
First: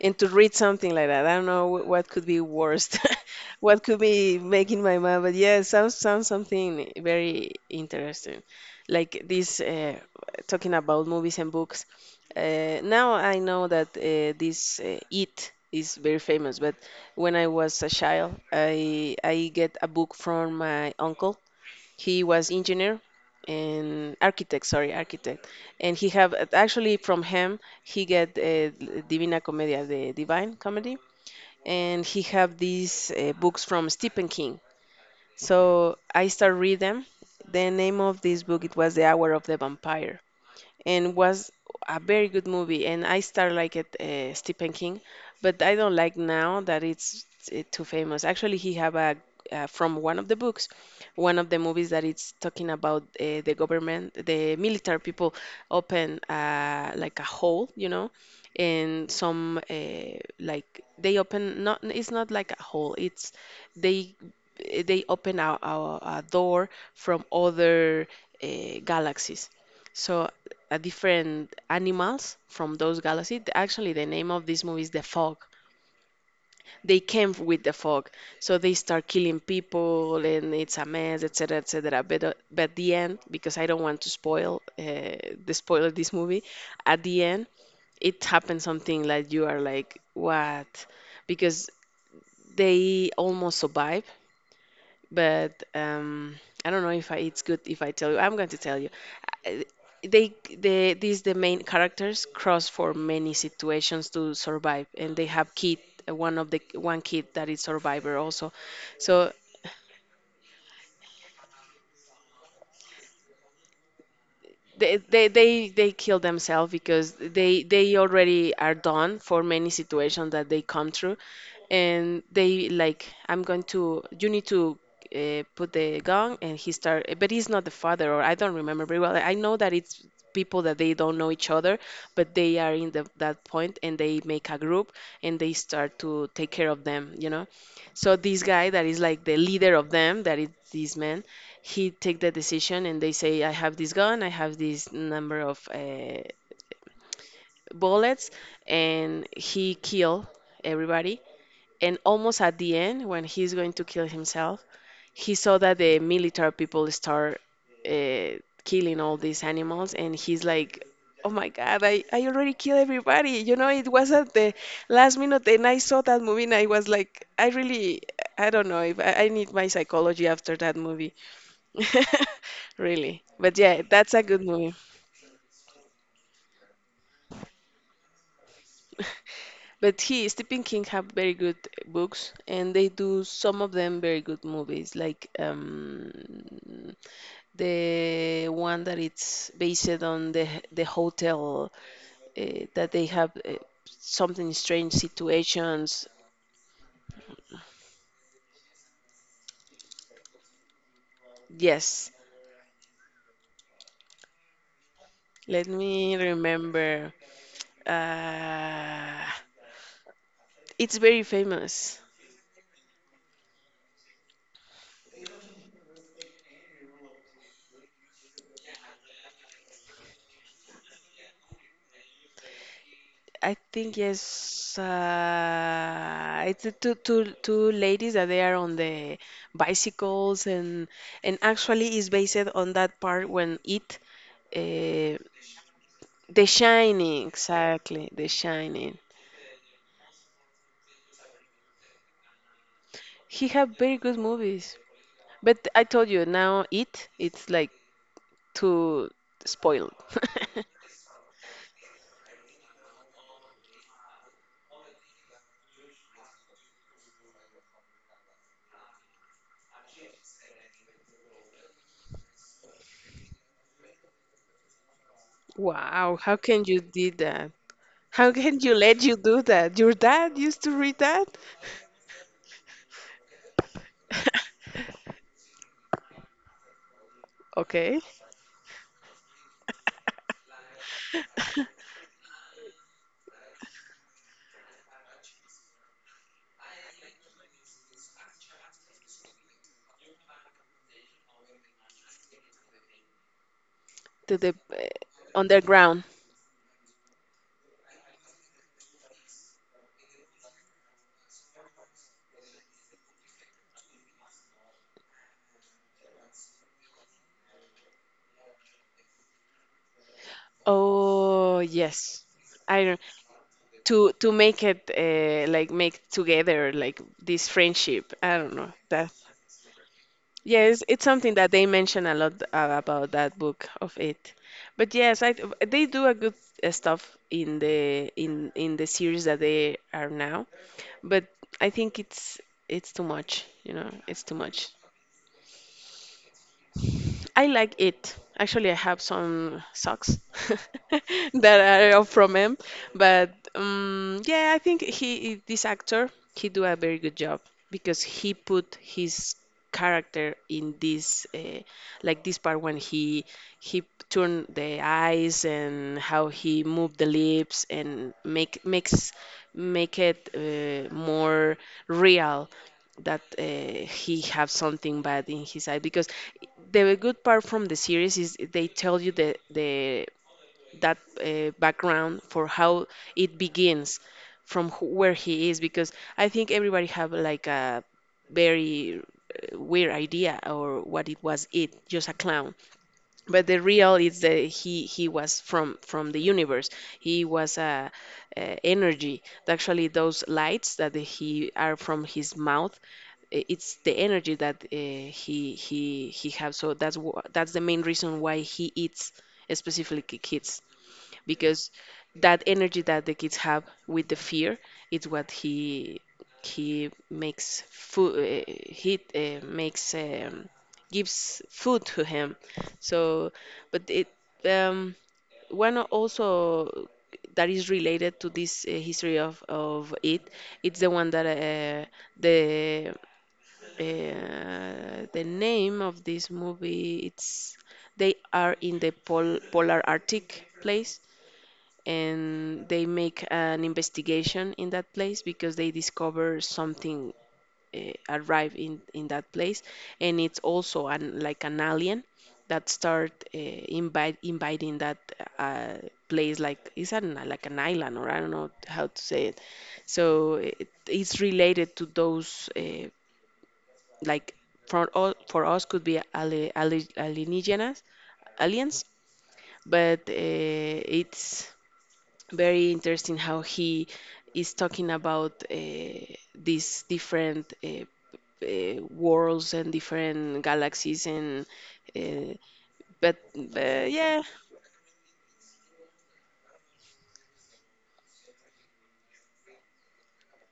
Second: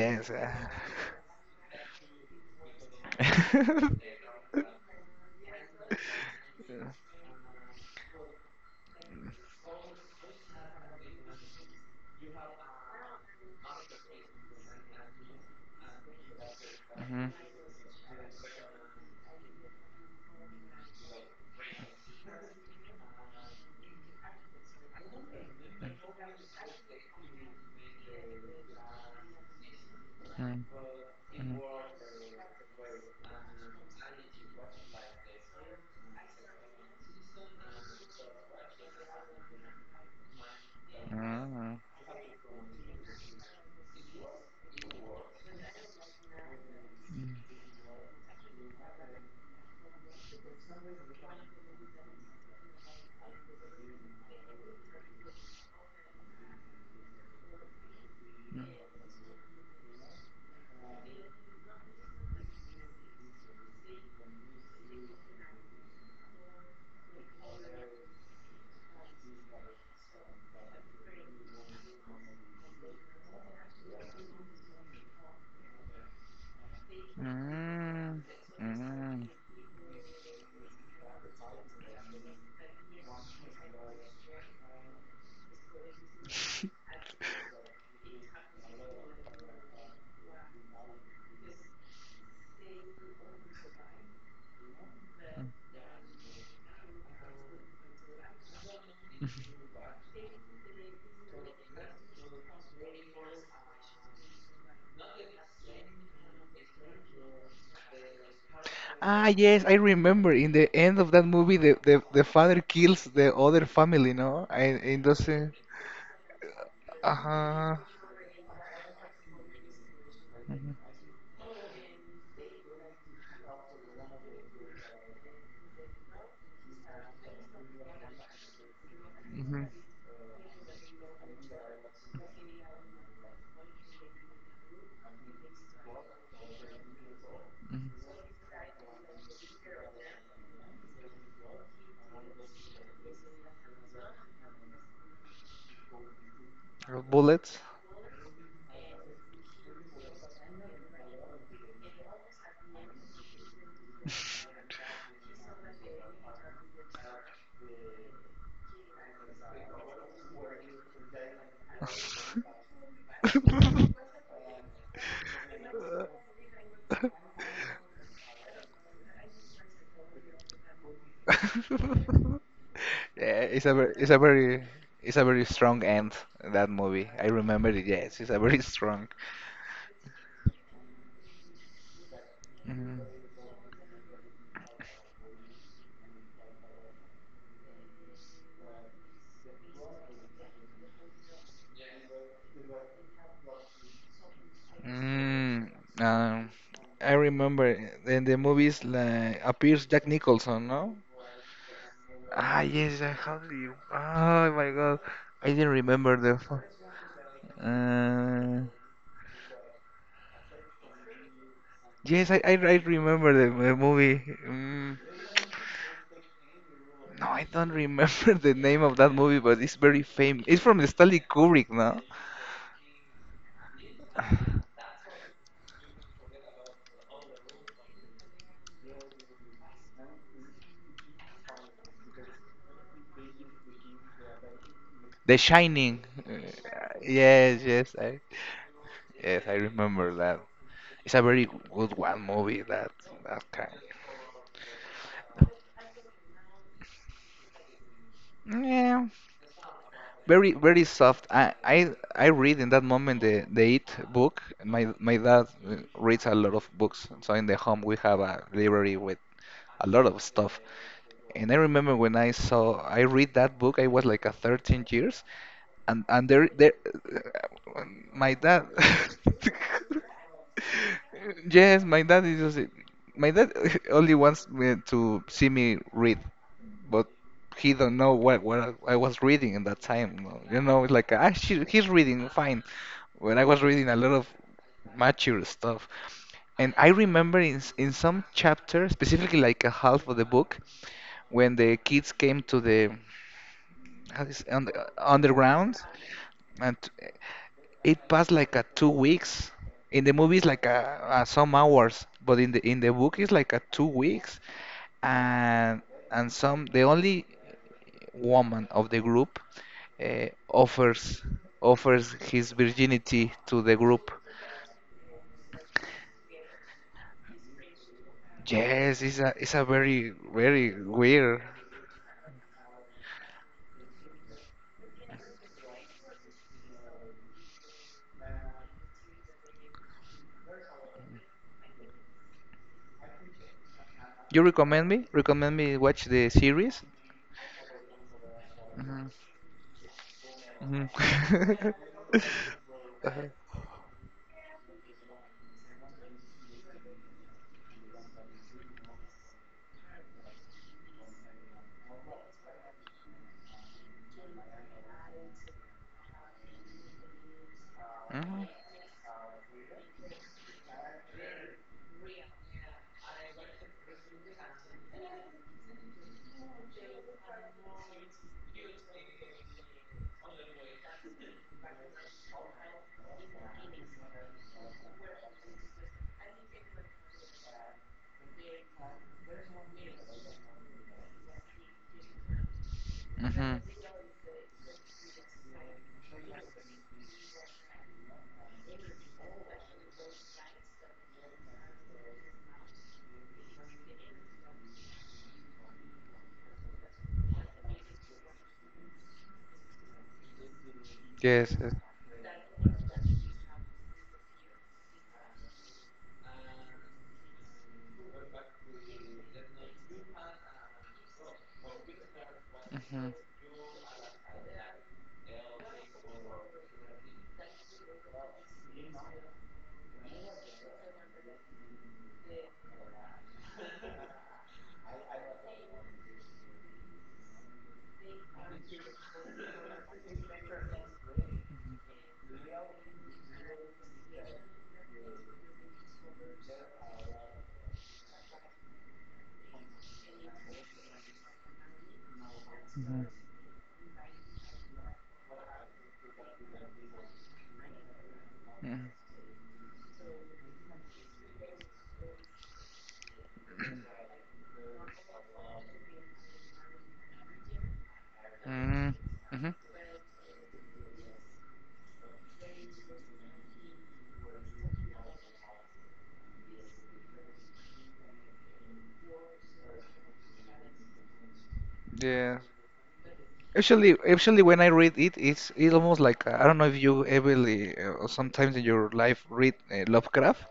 Speaker 2: and to read something like that. I don't know wh- what could be worst, what could be
Speaker 1: uh.
Speaker 2: making my mind, but yeah, it sounds something very interesting. Like this, talking about movies and books. Now I know that this It is very famous, but
Speaker 1: hmm
Speaker 2: when I was a child, I get a book from my uncle. He was engineer and architect, sorry, architect, and he have actually from him he get divina Commedia, the divine comedy, and he have these books from Stephen King, so I start read them. The name of this book it was the hour of the vampire, and was
Speaker 1: Mm-hmm.
Speaker 2: a very good movie. And I start like it Stephen King, but I don't like now that it's too famous. Actually, he have a from one of the books, one of the movies that it's talking about the government, the military people open like a hole, you know, and some like they open not it's not like a hole, it's they they open a door from other uh, galaxies. So different animals from those galaxies. Actually, the name of this movie is The Fog. They came with the fog,
Speaker 1: Mm-hmm.
Speaker 2: so they start
Speaker 1: Mm-hmm.
Speaker 2: killing people, and it's a mess, etc., etc. But the end, because I don't want to spoil the spoil of this movie, at the end it happens something like you are like what, because they almost survive,
Speaker 1: Mm-hmm.
Speaker 2: but I don't know if I, it's good if I tell you. I'm going to tell you. uh, they the main characters cross for many situations to survive, and they have kid, one of the one kid that is survivor also, so
Speaker 1: Ah, yes, I remember in the end of that movie, the father kills the other family, no? And doesn't.
Speaker 2: they kill themselves because
Speaker 1: Uh-huh.
Speaker 2: they already are done for many situations that they
Speaker 1: Mhm,
Speaker 2: come through, and they like I'm going to you need to put the gun, and he start but he's not the father or I don't remember very well. I know
Speaker 1: mhm. Mhm.
Speaker 2: that it's people that they don't know each other, but they are in the, that point and they make a group, and they start to take care of them, you know. So this guy that is like the leader of them that is this man, he take the decision and they say I have this gun, I have this number of
Speaker 1: Or Bullets.
Speaker 2: bullets, and he kill everybody. And almost at the end, when he's going to kill himself, he saw that the military people start uh, killing all these animals, and he's like, "Oh my God, I already killed everybody." You know, it was at the last minute, and I saw that movie, and I was like, "I really, I don't know if I, I need my psychology after that movie." Really,
Speaker 1: Yeah,
Speaker 2: but
Speaker 1: it's a
Speaker 2: yeah,
Speaker 1: ver-
Speaker 2: that's a good movie.
Speaker 1: it's a very strong end that movie. I remember it. Yes, it's a very strong.
Speaker 2: But he, Stephen King, have very good books, and they
Speaker 1: Mm.
Speaker 2: do some of them very good movies, like the one that it's based on the hotel that they have something strange
Speaker 1: Mm,
Speaker 2: situations.
Speaker 1: um, I remember in the movies like appears Jack Nicholson, no?
Speaker 2: Yes,
Speaker 1: Ah, yes, I have the. Oh my god, I
Speaker 2: let
Speaker 1: didn't
Speaker 2: me
Speaker 1: remember the.
Speaker 2: remember.
Speaker 1: Uh,
Speaker 2: Uh, it's very famous.
Speaker 1: yes, I remember the movie. Mm, no, I don't remember the name of that movie, but it's very famous. It's from Stanley Kubrick, no?
Speaker 2: I think yes, it's the two ladies that they are on the bicycles, and actually is based on that part when it uh,
Speaker 1: The Shining.
Speaker 2: The Shining,
Speaker 1: Yes,
Speaker 2: exactly, The Shining.
Speaker 1: yes, I remember that. It's a very good one movie. That that
Speaker 2: He
Speaker 1: kind.
Speaker 2: have very good movies, but I told you now it it's like
Speaker 1: Yeah,
Speaker 2: too spoiled.
Speaker 1: very very soft. I read in that moment the It book. My dad reads a lot of books, so in the home we have a library with a lot of stuff. And I remember when I read that book, I was like a 13 years, and
Speaker 2: Wow,
Speaker 1: and
Speaker 2: how
Speaker 1: there,
Speaker 2: can
Speaker 1: there,
Speaker 2: you did that?
Speaker 1: uh,
Speaker 2: How
Speaker 1: my
Speaker 2: can
Speaker 1: dad.
Speaker 2: you let you do that? Your dad used to read that?
Speaker 1: Yes, my dad is just, my dad only wants me to see me read, but he don't
Speaker 2: Okay.
Speaker 1: know what I was reading in that time. No. You know, it's like he's reading fine. When I was reading a lot of mature stuff, and I remember in some chapter, specifically like a half of the book when the kids came to the, how
Speaker 2: To
Speaker 1: is,
Speaker 2: the
Speaker 1: on the underground,
Speaker 2: underground.
Speaker 1: and it passed like a 2 weeks. In the movie, it's like a some hours, but in the book, it's like a 2 weeks, and and some the only woman of the group uh, offers
Speaker 2: Oh
Speaker 1: offers
Speaker 2: yes,
Speaker 1: his
Speaker 2: I don't
Speaker 1: virginity to the group.
Speaker 2: to make it like make together like this friendship. I don't know
Speaker 1: Yes,
Speaker 2: that.
Speaker 1: it's a very
Speaker 2: Yes,
Speaker 1: very
Speaker 2: it's something
Speaker 1: weird.
Speaker 2: that they mention a lot about that book of it. But yes, I they do a good stuff in the in the series that they are now. But I think it's too much, you know, it's too
Speaker 1: You
Speaker 2: much.
Speaker 1: recommend me? Recommend me watch the series?
Speaker 2: I like it. Actually, I have some socks
Speaker 1: Mhm.
Speaker 2: that are from him,
Speaker 1: Uh-huh.
Speaker 2: but yeah, I think he this actor he do a very good job because he put his character in this like this part when he turned the eyes and how he moved the lips and
Speaker 1: Mhm.
Speaker 2: makes make it more real, that he have something bad in his eye because the good part from the series is they tell you the that background for how it begins from wh- where he is because I think everybody have like a very weird idea or what it was it just a clown, but the
Speaker 1: Mhm.
Speaker 2: real is that he was from the universe. He was a, energy. Actually, those lights that he are from his mouth, I- it's the energy that he have. So that's wh- that's the main reason why he eats specifically ki- kids
Speaker 1: Yes.
Speaker 2: because
Speaker 1: Yes.
Speaker 2: that energy that the kids have with the fear is what he makes food, he makes gives food to him.
Speaker 1: Mhm.
Speaker 2: So, but it um, one also that is related to this history of it. It's the one that the the name of this movie it's they are in the pol- polar arctic place, and they make an investigation in that place because they discover something arrive in that place, and it's also an like an alien that
Speaker 1: Mhm.
Speaker 2: start invite inviting that uh, place like it's an like an island or I don't know how
Speaker 1: Mhm.
Speaker 2: to say it, so it, it's related to those like for all for us could be alienígenas, aliens.
Speaker 1: Mhm. Mhm.
Speaker 2: But it's very interesting how he is talking about these different worlds and different galaxies, and uh,
Speaker 1: Yeah.
Speaker 2: but
Speaker 1: Actually,
Speaker 2: yeah,
Speaker 1: actually, when I read it, it's almost like I don't know if you ever sometimes in your life read Lovecraft.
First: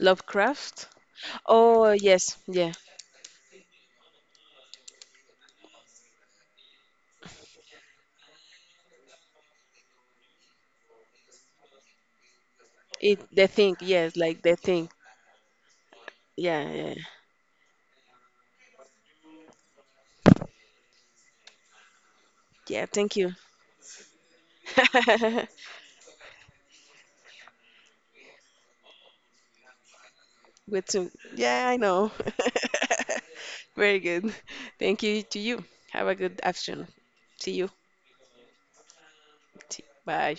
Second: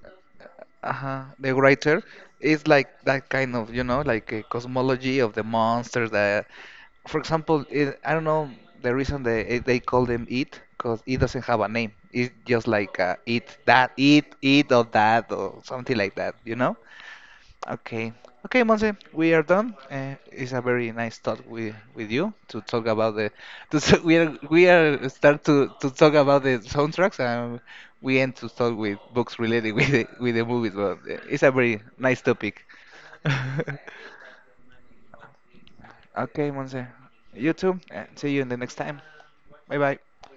Speaker 2: Lovecraft.
Speaker 1: Uh, the
Speaker 2: Oh
Speaker 1: writer
Speaker 2: yes,
Speaker 1: is
Speaker 2: yeah,
Speaker 1: like that kind of, you know, like a cosmology of the monsters that, for example, I don't know the reason they call them it, because it doesn't have a name. It's just like
Speaker 2: it the
Speaker 1: it,
Speaker 2: thing.
Speaker 1: that,
Speaker 2: Yes, like the
Speaker 1: it, or
Speaker 2: thing.
Speaker 1: that, or something like that, you
Speaker 2: Yeah,
Speaker 1: know?
Speaker 2: yeah,
Speaker 1: Okay. Okay, Monse, we are done. It's a very nice talk with you to
Speaker 2: yeah.
Speaker 1: talk about
Speaker 2: Thank
Speaker 1: the
Speaker 2: you.
Speaker 1: to s we are start to talk about the soundtracks, and we end to talk with books related with the movies,
Speaker 2: With
Speaker 1: but
Speaker 2: some,
Speaker 1: it's a
Speaker 2: yeah, I
Speaker 1: very
Speaker 2: know.
Speaker 1: nice topic.
Speaker 2: Very good. Thank you to you. Have a good
Speaker 1: Okay, Monse.
Speaker 2: afternoon. See
Speaker 1: You
Speaker 2: you.
Speaker 1: too. See you in the next time. Bye
Speaker 2: See-
Speaker 1: bye.
Speaker 2: Bye.